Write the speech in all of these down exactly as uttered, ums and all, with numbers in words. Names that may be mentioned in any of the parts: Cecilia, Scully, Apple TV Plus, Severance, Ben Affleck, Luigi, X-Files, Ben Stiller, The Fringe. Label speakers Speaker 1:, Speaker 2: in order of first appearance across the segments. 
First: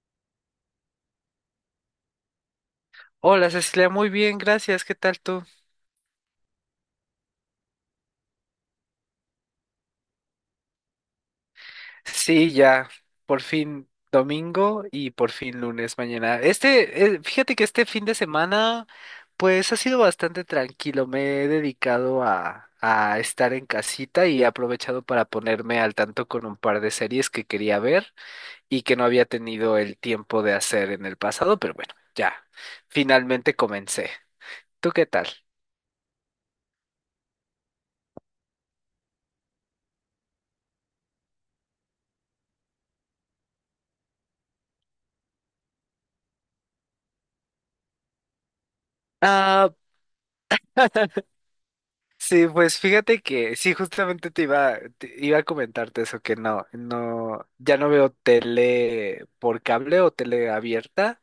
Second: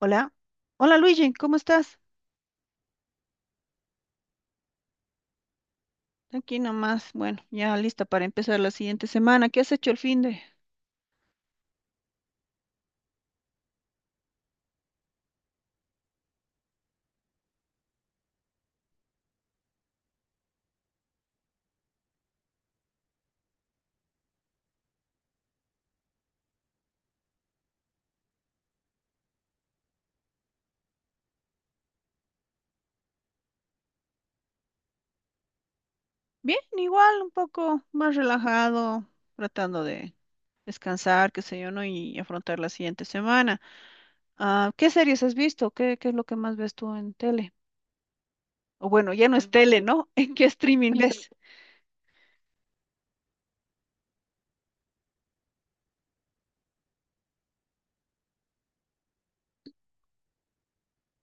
Speaker 1: Hola. Hola Luigi, ¿cómo estás?
Speaker 2: Hola Cecilia, muy bien, gracias. ¿Qué tal tú?
Speaker 1: Aquí nomás, bueno, ya lista para empezar la siguiente semana. ¿Qué has hecho el fin de?
Speaker 2: Sí, ya, por fin domingo y por fin lunes mañana. Este, eh, fíjate que este fin de semana, pues ha sido bastante tranquilo. Me he dedicado a, a estar en casita y he aprovechado para ponerme al tanto con un par de series que quería ver y que no había tenido el tiempo de hacer en el pasado, pero bueno, ya, finalmente comencé. ¿Tú qué tal?
Speaker 1: Bien, igual, un poco más relajado, tratando de descansar, qué sé yo, ¿no? Y afrontar la siguiente semana. Ah, ¿qué series has visto? ¿Qué, qué es lo que más ves tú en tele? O bueno, ya no es
Speaker 2: Ah.
Speaker 1: tele, ¿no? ¿En qué streaming ves?
Speaker 2: Sí, pues fíjate que sí, justamente te iba, te iba a comentarte eso, que no, no, ya no veo tele por cable o tele abierta.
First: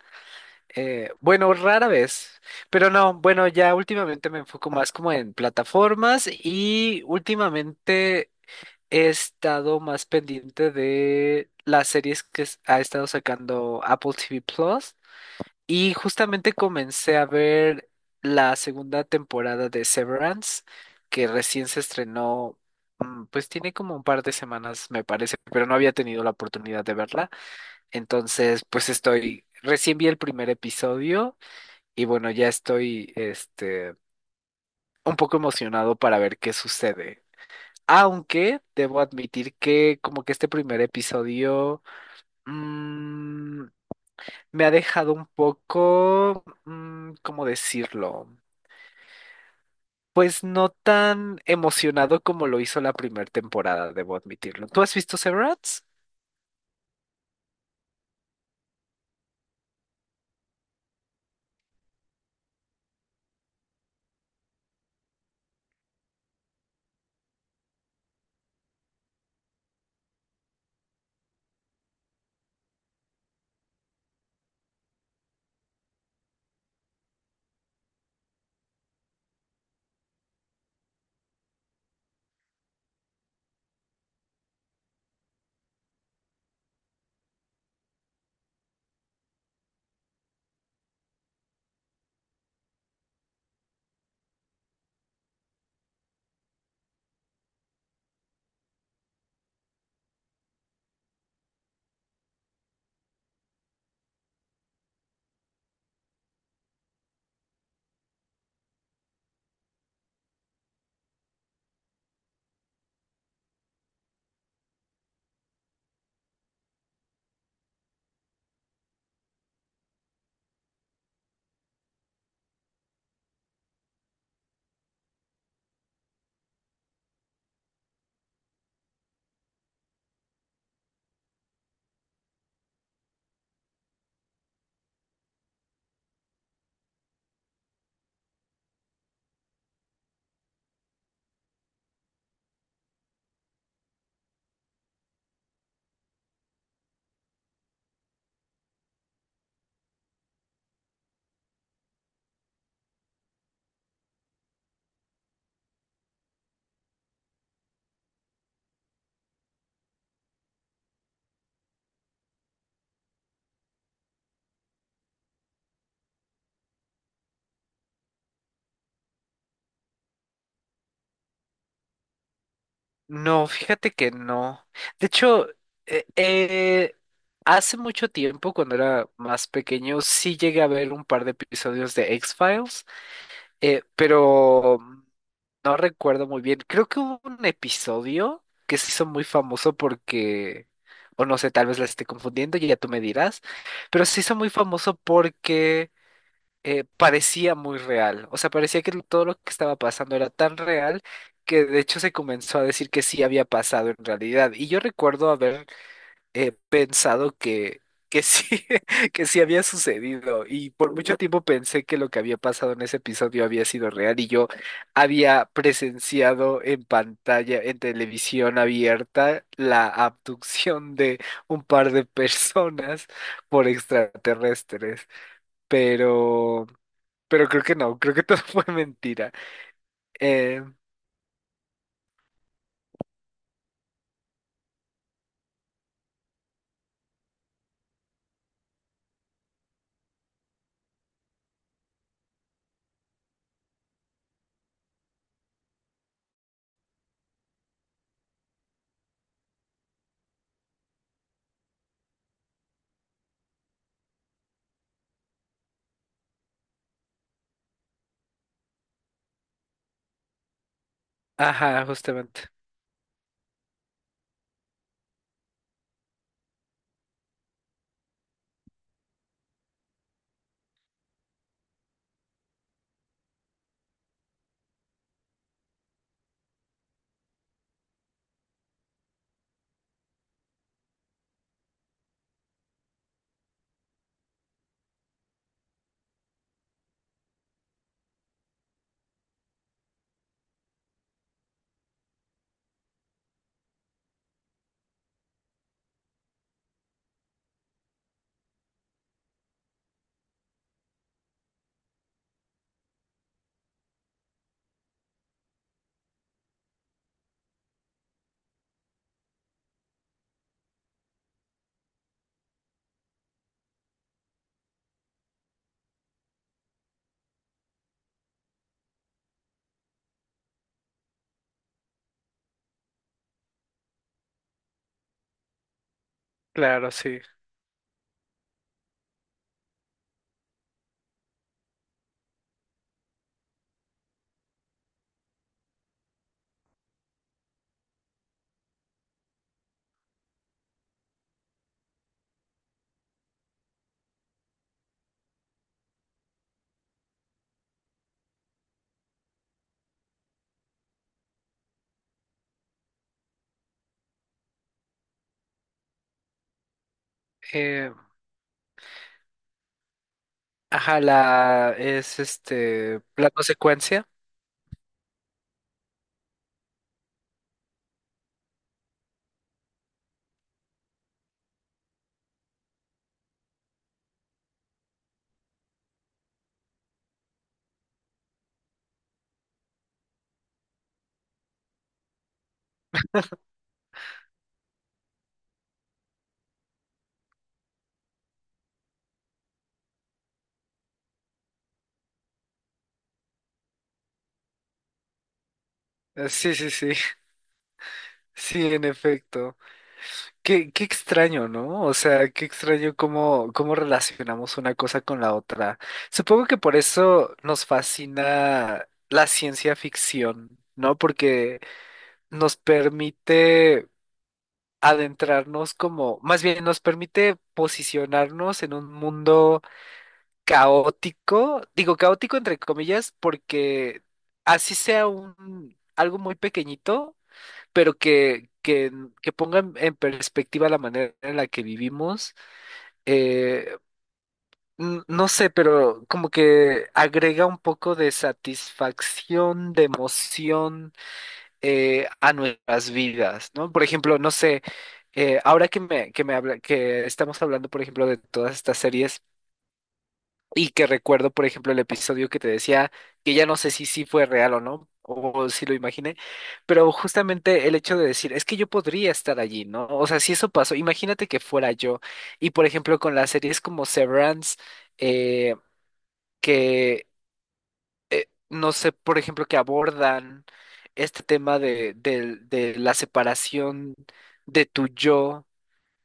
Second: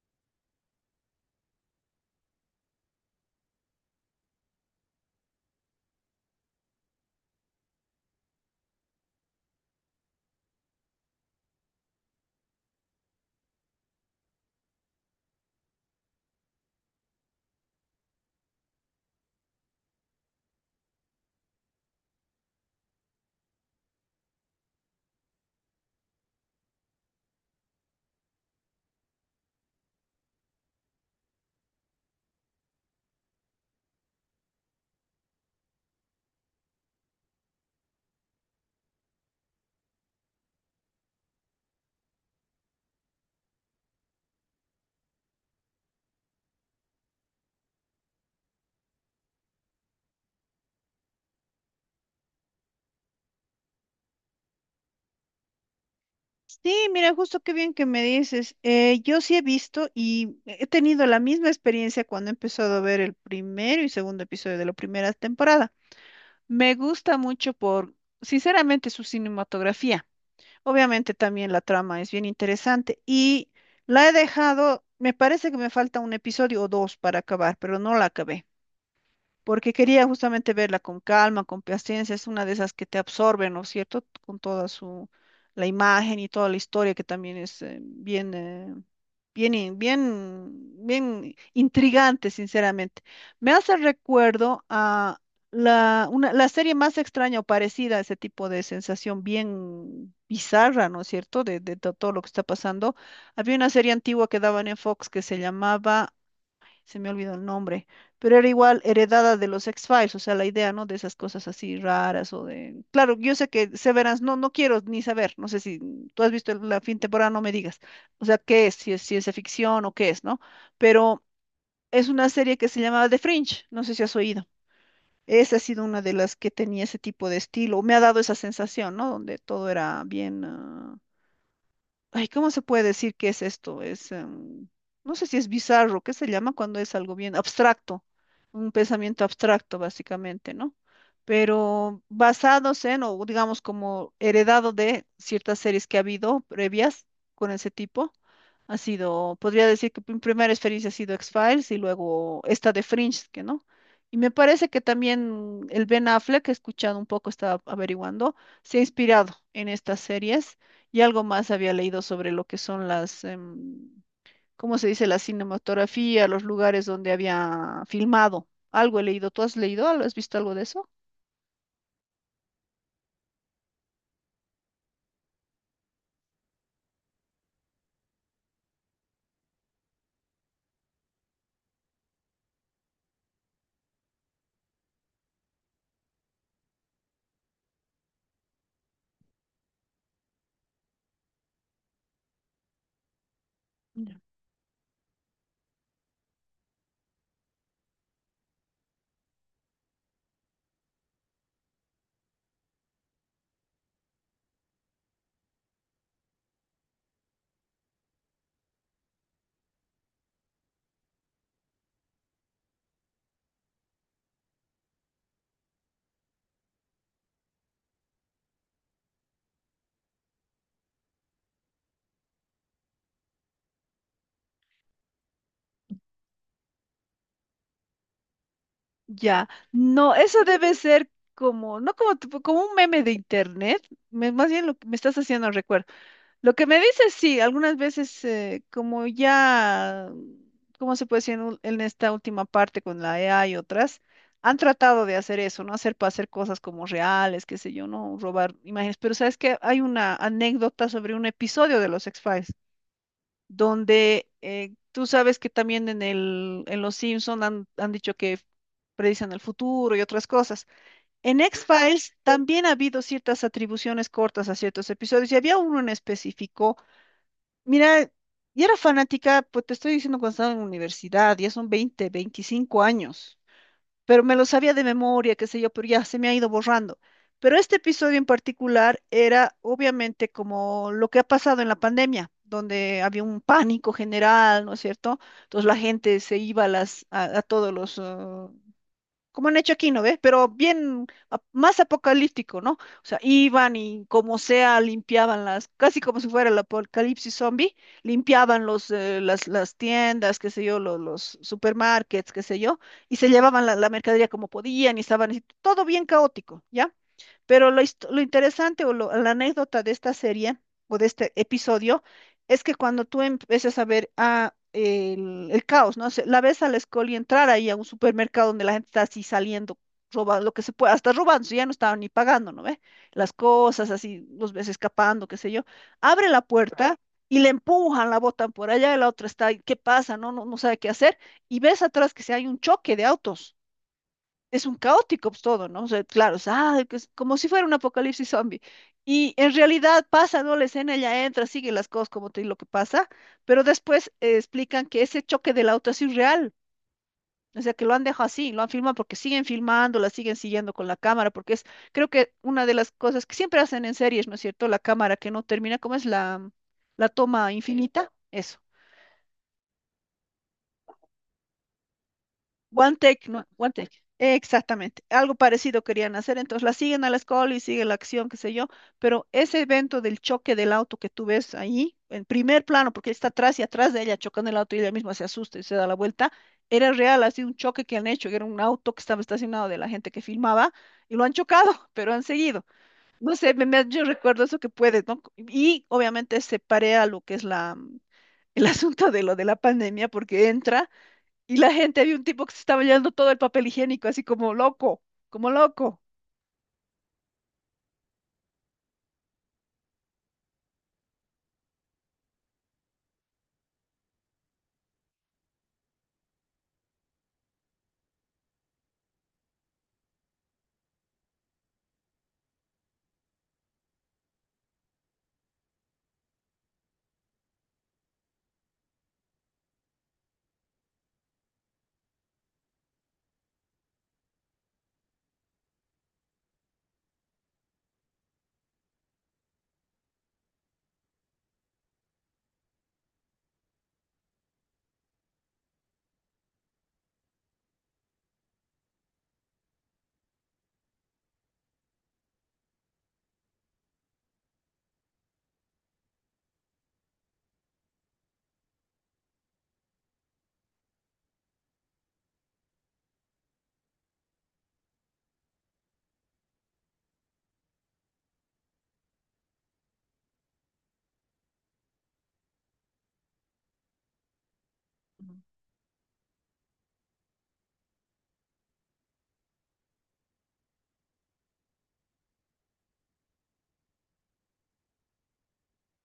Speaker 2: eh, bueno, Rara vez, pero no, bueno, ya últimamente me enfoco más como en plataformas y últimamente he estado más pendiente de las series que s- ha estado sacando Apple T V Plus. Y justamente comencé a ver la segunda temporada de Severance, que recién se estrenó, mm, pues tiene como un par de semanas, me parece, pero no había tenido la oportunidad de verla. Entonces, pues estoy, recién vi el primer episodio y bueno, ya estoy, este, un poco emocionado para ver qué sucede. Aunque debo admitir que como que este primer episodio... mm, me ha dejado un poco, mm, ¿cómo decirlo? Pues no tan emocionado como lo hizo la primera temporada, debo admitirlo. ¿Tú has visto Severance?
Speaker 1: Sí, mira, justo qué bien que me dices. Eh, yo sí he visto y he tenido la misma experiencia cuando he empezado a ver el primero y segundo episodio de la primera temporada. Me gusta mucho por, sinceramente, su cinematografía. Obviamente también la trama es bien interesante y la he dejado, me parece que me falta un episodio o dos para acabar, pero no la acabé porque quería justamente verla con calma, con paciencia, es una de esas que te absorben, ¿no es cierto? Con toda su, la imagen y toda la historia que también es eh, bien, eh, bien, in- bien, bien intrigante, sinceramente. Me hace recuerdo a la, una, la serie más extraña o parecida a ese tipo de sensación bien bizarra, ¿no es cierto? De, de to- todo lo que está pasando. Había una serie antigua que daban en Fox que se llamaba, se me olvidó el nombre, pero era igual heredada de los X-Files, o sea, la idea, ¿no? De esas cosas así raras o de... Claro, yo sé que Severance, no, no quiero ni saber, no sé si tú has visto la fin temporada, no me digas, o sea, qué es, si es ciencia ficción o qué es, ¿no? Pero es una serie que se llamaba The Fringe, no sé si has oído. Esa ha sido una de las que tenía ese tipo de estilo, me ha dado esa sensación, ¿no? Donde todo era bien... ah, ay, ¿cómo se puede decir qué es esto? Es, em, no sé si es bizarro, ¿qué se llama cuando es algo bien abstracto? Un pensamiento abstracto, básicamente, ¿no? Pero basados en, o digamos como heredado de ciertas series que ha habido previas con ese tipo. Ha sido, podría decir que mi primera experiencia ha sido X-Files y luego esta de Fringe, que no. Y me parece que también el Ben Affleck, he escuchado un poco, estaba averiguando, se ha inspirado en estas series y algo más había leído sobre lo que son las, em, ¿cómo se dice? La cinematografía, los lugares donde había filmado. Algo he leído. ¿Tú has leído algo? ¿Has visto algo de eso?
Speaker 2: No, fíjate que no. De hecho, eh, eh, hace mucho tiempo, cuando era más pequeño, sí llegué a ver un par de episodios de X-Files. Eh, pero no recuerdo muy bien. Creo que hubo un episodio que se hizo muy famoso porque, o no sé, tal vez la esté confundiendo y ya tú me dirás, pero
Speaker 1: Ya.
Speaker 2: se hizo muy famoso porque eh, parecía muy real. O sea, parecía que todo lo que estaba pasando era tan real que de hecho se comenzó a decir que sí había pasado en realidad. Y yo recuerdo haber he pensado que, que sí, que sí había sucedido. Y por mucho tiempo pensé que lo que había pasado en ese episodio había sido real y yo había presenciado en pantalla, en televisión abierta, la abducción de un par de personas por extraterrestres. Pero, pero creo que no, creo que todo fue mentira.
Speaker 1: Ya, no, eso
Speaker 2: Eh,
Speaker 1: debe ser como, no como, tipo- como un meme de internet, me- más bien lo que me estás haciendo recuerdo. Lo que me dices, sí, algunas veces eh, como ya, ¿cómo se puede decir en, ul- en esta última parte con la E A y otras? Han tratado de hacer eso, ¿no? Hacer para hacer cosas como reales, qué sé yo, ¿no? Robar imágenes. Pero sabes que hay una anécdota sobre un episodio de los X-Files, donde eh, tú sabes que también en el, en los Simpson han, han dicho que predicen el futuro y otras cosas. En
Speaker 2: ajá,
Speaker 1: X-Files
Speaker 2: justamente.
Speaker 1: también ha habido ciertas atribuciones cortas a ciertos episodios y había uno en específico. Mira, yo era fanática, pues te estoy diciendo cuando estaba en la universidad, ya son veinte, veinticinco años, pero me lo sabía de memoria, qué sé yo, pero ya se me ha ido borrando. Pero este episodio en particular era obviamente como lo que ha pasado en la pandemia, donde había un pánico general, ¿no es cierto? Entonces la gente se iba a, las, a, a todos los, ah, como han hecho aquí, ¿no ves? Pero bien ap- más apocalíptico, ¿no? O sea, iban y como sea limpiaban las, casi como si fuera el apocalipsis zombie, limpiaban los, eh, las, las tiendas, qué sé yo, los, los supermarkets, qué sé yo, y se llevaban la, la mercadería como podían y estaban así, todo bien caótico, ¿ya? Pero lo, hist- lo interesante o lo- la anécdota de esta serie o de este episodio es que cuando tú empiezas a ver a el, el caos, ¿no? Se- La ves a la Scully entrar ahí a un supermercado donde la gente está así saliendo, robando lo que se pueda, hasta robando, si ya no estaban ni pagando, ¿no ve? Las cosas así, los ves escapando, qué sé yo. Abre la
Speaker 2: Claro,
Speaker 1: puerta
Speaker 2: sí.
Speaker 1: y le empujan, la botan por allá, y la otra está ahí, ¿qué pasa? No, no, no sabe qué hacer. Y ves atrás que se hay un choque de autos, es un caótico pues, todo, ¿no? O sea, claro, es, ah, que es como si fuera un apocalipsis zombie. Y en realidad pasa, ¿no? La escena, ella entra, sigue las cosas como te digo lo que pasa, pero después eh, explican que ese choque del auto es irreal. O sea, que lo han dejado así, lo han filmado porque siguen filmando, la siguen siguiendo con la cámara, porque es, creo que una de las cosas que siempre hacen en series, ¿no es cierto? La cámara que no termina, ¿cómo es la, la toma
Speaker 2: Eh,
Speaker 1: infinita? Eso.
Speaker 2: ajá, la es
Speaker 1: One
Speaker 2: este
Speaker 1: Take,
Speaker 2: la
Speaker 1: no, One Take.
Speaker 2: consecuencia.
Speaker 1: Exactamente. Algo parecido querían hacer. Entonces la siguen a la escuela y sigue la acción, qué sé yo. Pero ese evento del choque del auto que tú ves ahí, en primer plano, porque él está atrás y atrás de ella chocando el auto y ella misma se asusta y se da la vuelta, era real, ha sido un choque que han hecho. Era un auto que estaba estacionado de la gente que filmaba y lo han chocado, pero han seguido. No sé, me- me- yo recuerdo eso que puedes, ¿no? Y obviamente se parea lo que es la, el asunto de lo de la pandemia porque entra. Y la gente, había un tipo que se estaba llevando todo el papel higiénico, así como loco, como loco.
Speaker 2: Eh, Sí, sí, sí, sí, en efecto. Qué, qué extraño, ¿no? O sea, qué extraño cómo, cómo relacionamos una cosa con la otra. Supongo que por eso nos fascina la ciencia ficción, ¿no? Porque nos permite adentrarnos como, más bien nos permite posicionarnos en un mundo caótico, digo caótico entre comillas, porque así sea un algo muy pequeñito pero que, que, que pongan en perspectiva la manera en la que vivimos, eh, n- no sé, pero como que agrega un poco de satisfacción, de emoción eh, a nuestras vidas, ¿no? Por ejemplo, no sé, eh, ahora que me, que me habla, que estamos hablando, por ejemplo, de todas estas series. Y que recuerdo, por ejemplo, el episodio que te decía, que ya no sé si sí fue real o no, o si lo imaginé, pero justamente el hecho de decir, es que yo podría estar allí, ¿no? O sea, si eso pasó, imagínate que fuera yo. Y por ejemplo, con las series como Severance,
Speaker 1: Ujú.
Speaker 2: eh, que no sé, por ejemplo, que abordan este tema de, del- de la separación de tu yo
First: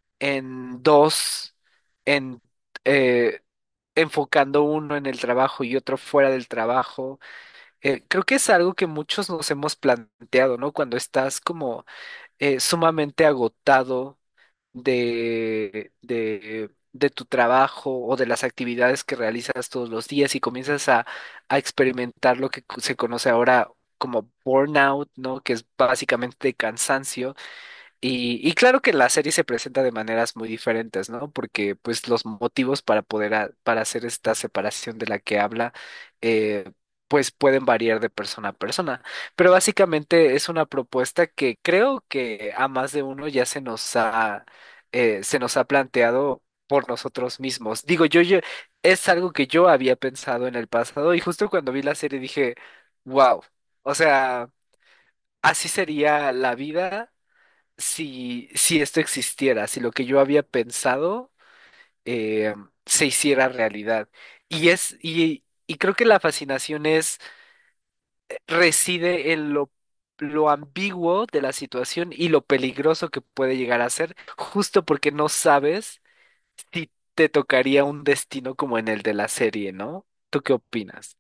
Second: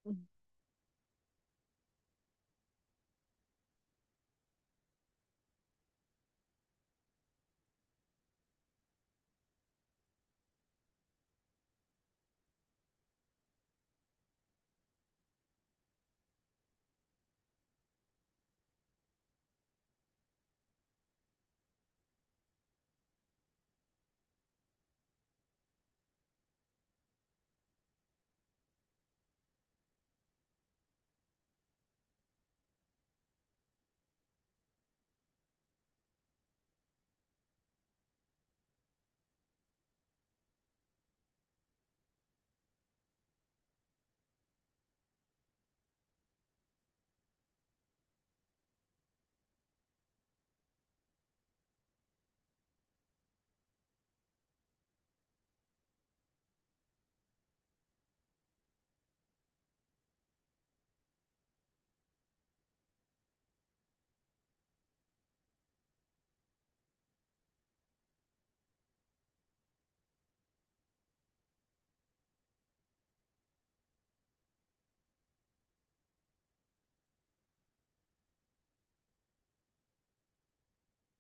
Speaker 1: Ujú.
Speaker 2: en dos, en... eh, enfocando uno en el trabajo y otro fuera del trabajo. Eh, creo que es algo que muchos nos hemos planteado, ¿no? Cuando estás como eh, sumamente agotado de, de, de tu trabajo o de las actividades que realizas todos los días y comienzas a, a experimentar lo que se conoce ahora como burnout, ¿no? Que es básicamente cansancio. Y, y claro que la serie se presenta de maneras muy diferentes, ¿no? Porque pues los motivos para poder ha- para hacer esta separación de la que habla, eh, pues pueden variar de persona a persona. Pero básicamente es una propuesta que creo que a más de uno ya se nos ha eh, se nos ha planteado por nosotros mismos. Digo, yo, yo es algo que yo había pensado en el pasado y justo cuando vi la serie dije, wow, o sea, así sería la vida si, si esto existiera, si lo que yo había pensado eh, se hiciera realidad. Y es, y, y creo que la fascinación es, reside en lo, lo ambiguo de la situación y lo peligroso que puede llegar a ser, justo porque no sabes si te tocaría un destino como en el de la serie, ¿no? ¿Tú qué opinas?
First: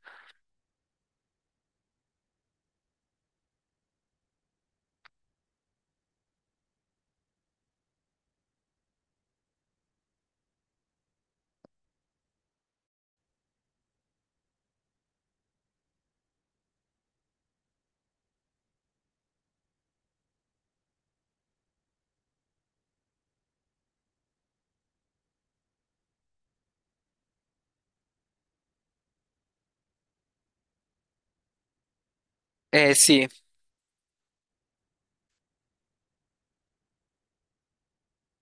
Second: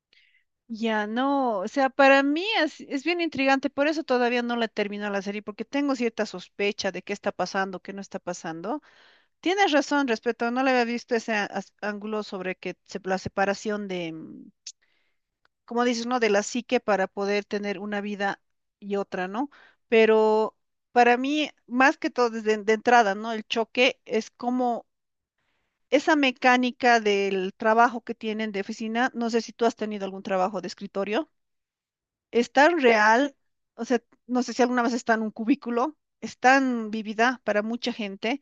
Speaker 1: Ya no, o sea, para mí es, es bien intrigante, por eso todavía no la termino la serie, porque tengo cierta sospecha de qué está pasando, qué no está pasando. Tienes razón respecto, no le había visto ese a- as- ángulo sobre que se- la separación de, mm, como dices, ¿no? De la psique para poder tener una vida y otra, ¿no? Pero para mí, más que todo, desde de entrada, ¿no? El choque es como esa mecánica del trabajo que tienen de oficina, no sé si tú has tenido algún trabajo de escritorio, es tan
Speaker 2: Eh, sí,
Speaker 1: real, o sea, no sé si alguna vez está en un cubículo, es tan vivida para mucha gente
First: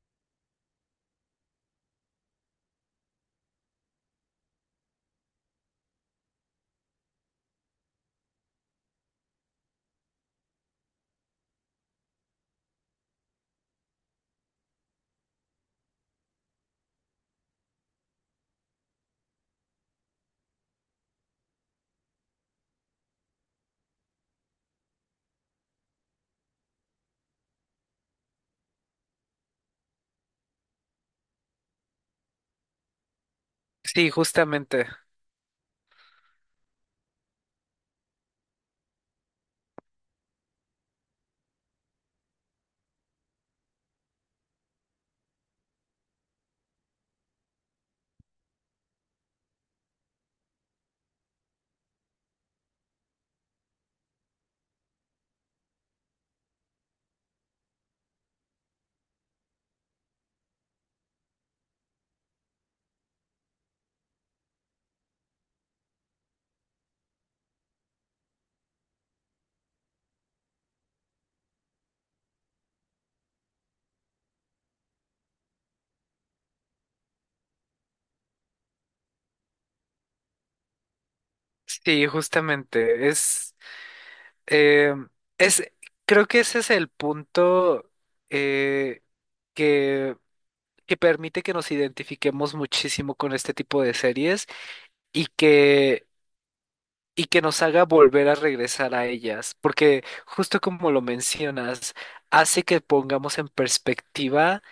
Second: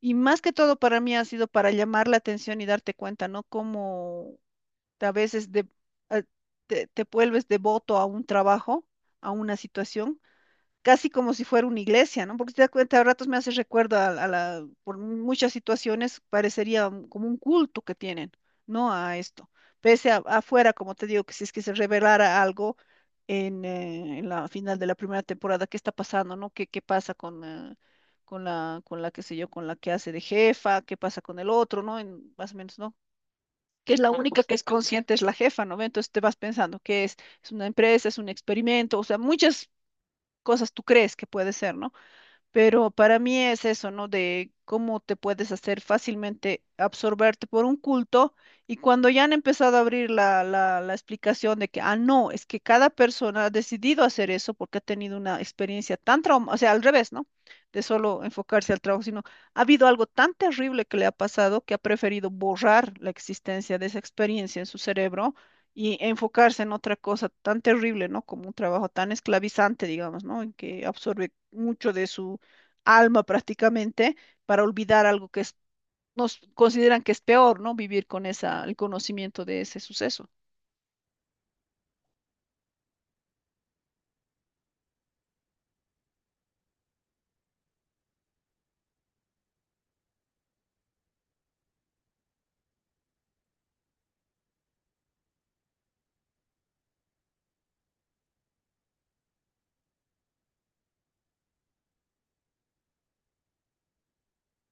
Speaker 1: y más que todo para mí ha sido para llamar la atención y darte cuenta, ¿no? Cómo a veces de- a- te, te vuelves devoto a un trabajo, a una situación casi como si fuera una iglesia, ¿no? Porque si te das cuenta, a ratos me hace recuerdo a, a la, por muchas situaciones parecería un- como un culto que tienen, ¿no? A esto. Pese a, afuera, como te digo, que si es que se revelara algo en, eh, en la final de la primera temporada, ¿qué está pasando, ¿no? ¿Qué, qué pasa con, eh, con la, con la, qué sé yo, con la que hace de jefa? ¿Qué pasa con el otro, ¿no? En, más o menos, ¿no? Que es la, Ah,
Speaker 2: sí,
Speaker 1: única pues, que es
Speaker 2: justamente.
Speaker 1: consciente, es la jefa, ¿no ve? Entonces te vas pensando que es, es una empresa, es un experimento, o sea, muchas cosas tú crees que puede ser, ¿no? Pero para mí es eso, ¿no? De cómo te puedes hacer fácilmente absorberte por un culto y cuando ya han empezado a abrir la, la, la explicación de que, ah, no, es que cada persona ha decidido hacer eso porque ha tenido una experiencia tan traumática, o sea, al revés, ¿no? De solo enfocarse al trabajo, sino ha habido algo tan terrible que le ha pasado que ha preferido borrar la existencia de esa experiencia en su cerebro y enfocarse en otra cosa tan terrible, ¿no? Como un trabajo tan esclavizante, digamos, ¿no? En que absorbe mucho de su alma prácticamente para olvidar algo que es- nos consideran que es peor, ¿no? Vivir con esa, el conocimiento de ese suceso.
Speaker 2: Sí, justamente. Es. Eh, es, Creo que ese es el punto eh, que, que permite que nos identifiquemos muchísimo con este tipo de series y que, y que nos haga volver a regresar a ellas, porque justo como lo mencionas, hace que pongamos en perspectiva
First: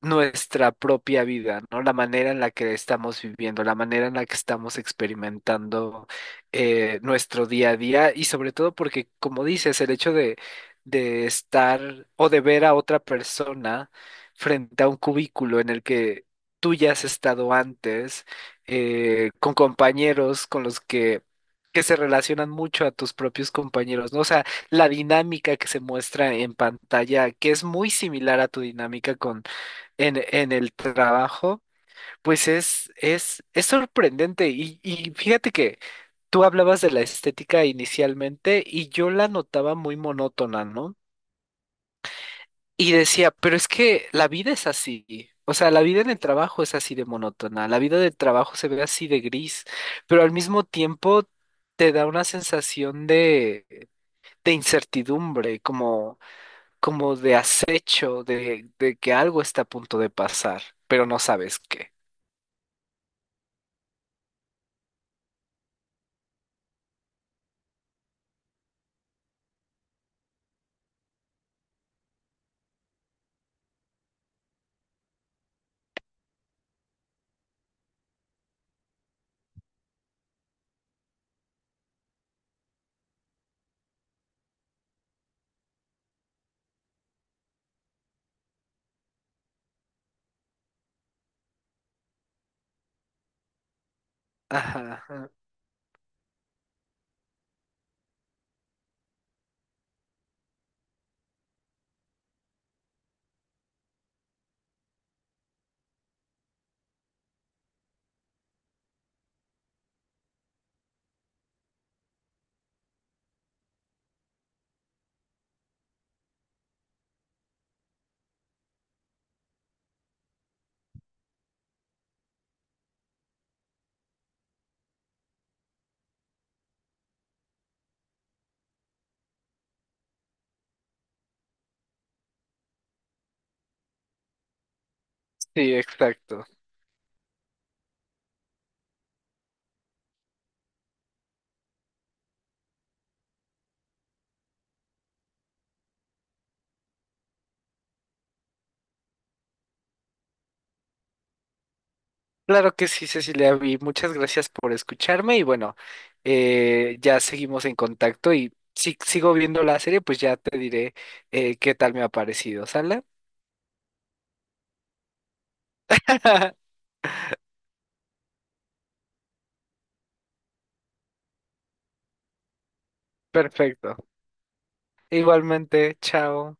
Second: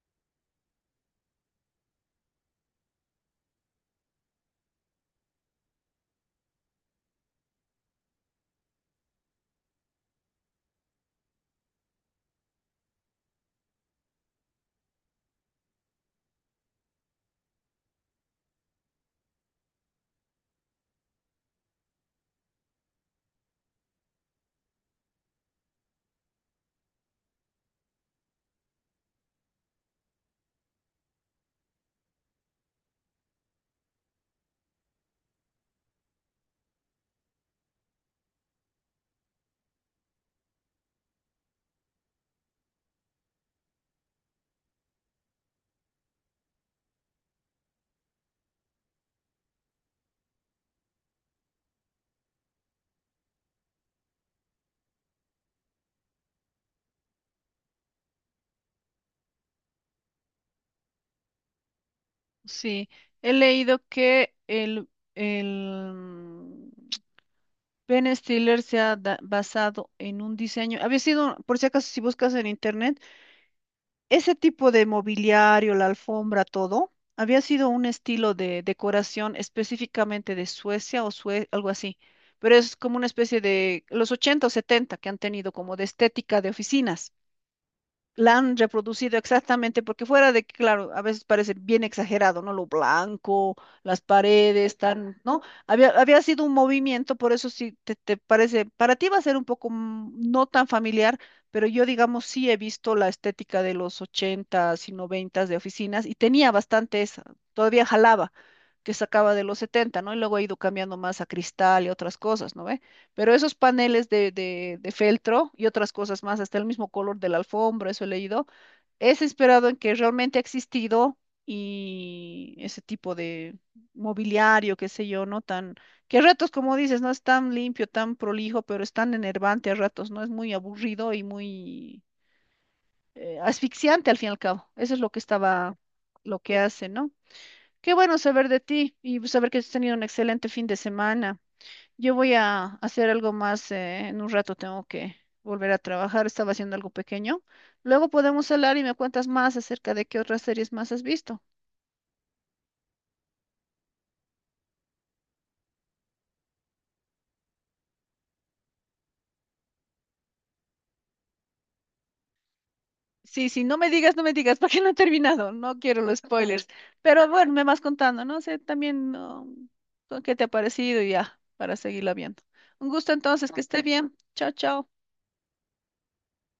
Speaker 2: nuestra propia vida, ¿no? La manera en la que estamos viviendo, la manera en la que estamos experimentando eh, nuestro día a día y sobre todo porque, como dices, el hecho de, de estar o de ver a otra persona frente a un cubículo en el que tú ya has estado antes, eh, con compañeros con los que... que se relacionan mucho a tus propios compañeros, ¿no? O sea, la dinámica que se muestra en pantalla, que es muy similar a tu dinámica con en, en el trabajo, pues es, es, es sorprendente. Y, y fíjate que tú hablabas de la estética inicialmente y yo la notaba muy monótona, ¿no? Y decía, pero es que la vida es así. O sea, la vida en el trabajo es así de monótona, la vida del trabajo se ve así de gris, pero al mismo tiempo te da una sensación de, de incertidumbre, como, como de acecho, de, de que algo está a punto de pasar, pero no sabes qué.
Speaker 1: Sí, he leído que el, el mm, Ben Stiller se ha da- basado en un diseño. Había sido, por si acaso, si buscas en internet, ese tipo de mobiliario, la alfombra, todo, había sido un estilo de decoración específicamente de Suecia o Sue- algo así. Pero es como una especie de los ochenta o setenta que han tenido como de estética de oficinas la han reproducido exactamente, porque fuera de que, claro, a veces parece bien exagerado, ¿no? Lo blanco, las paredes,
Speaker 2: Ajá,
Speaker 1: tan,
Speaker 2: ajá.
Speaker 1: ¿no? Había, había sido un movimiento, por eso sí te, te parece, para ti va a ser un poco mm, no tan familiar, pero yo, digamos, sí he visto la estética de los ochentas y noventas de oficinas y tenía bastante esa, todavía jalaba que sacaba de los setenta, ¿no? Y luego ha ido cambiando más a cristal y otras cosas, ¿no ve? Pero esos paneles de, de, de feltro y otras cosas más, hasta el mismo color de la alfombra, eso he leído, es inspirado en que realmente ha existido y ese tipo de mobiliario, qué sé yo, ¿no? Tan, que a ratos, como dices, no es tan limpio, tan prolijo, pero es tan enervante a ratos, ¿no? Es muy aburrido y muy eh, asfixiante al fin y al cabo. Eso es lo que
Speaker 2: Sí,
Speaker 1: estaba, lo
Speaker 2: exacto.
Speaker 1: que hace, ¿no? Qué bueno saber de ti y saber que has tenido un excelente fin de semana. Yo voy a hacer algo más, eh, en un rato tengo que volver a trabajar, estaba haciendo algo pequeño. Luego podemos hablar y me cuentas más acerca de qué otras series más has visto.
Speaker 2: Claro que sí, Cecilia, y muchas gracias por escucharme y bueno, eh, ya seguimos en contacto y si sigo viendo la serie, pues ya te diré eh, qué tal me ha parecido, ¿sale?
Speaker 1: Sí, sí, no me digas, no me digas, porque no he terminado, no quiero los spoilers. Pero bueno, me vas contando, no sé, también no, con qué te ha parecido y ya, para seguirla viendo. Un gusto entonces, que esté
Speaker 2: Perfecto.
Speaker 1: bien. Chao, chao.
Speaker 2: Igualmente, chao.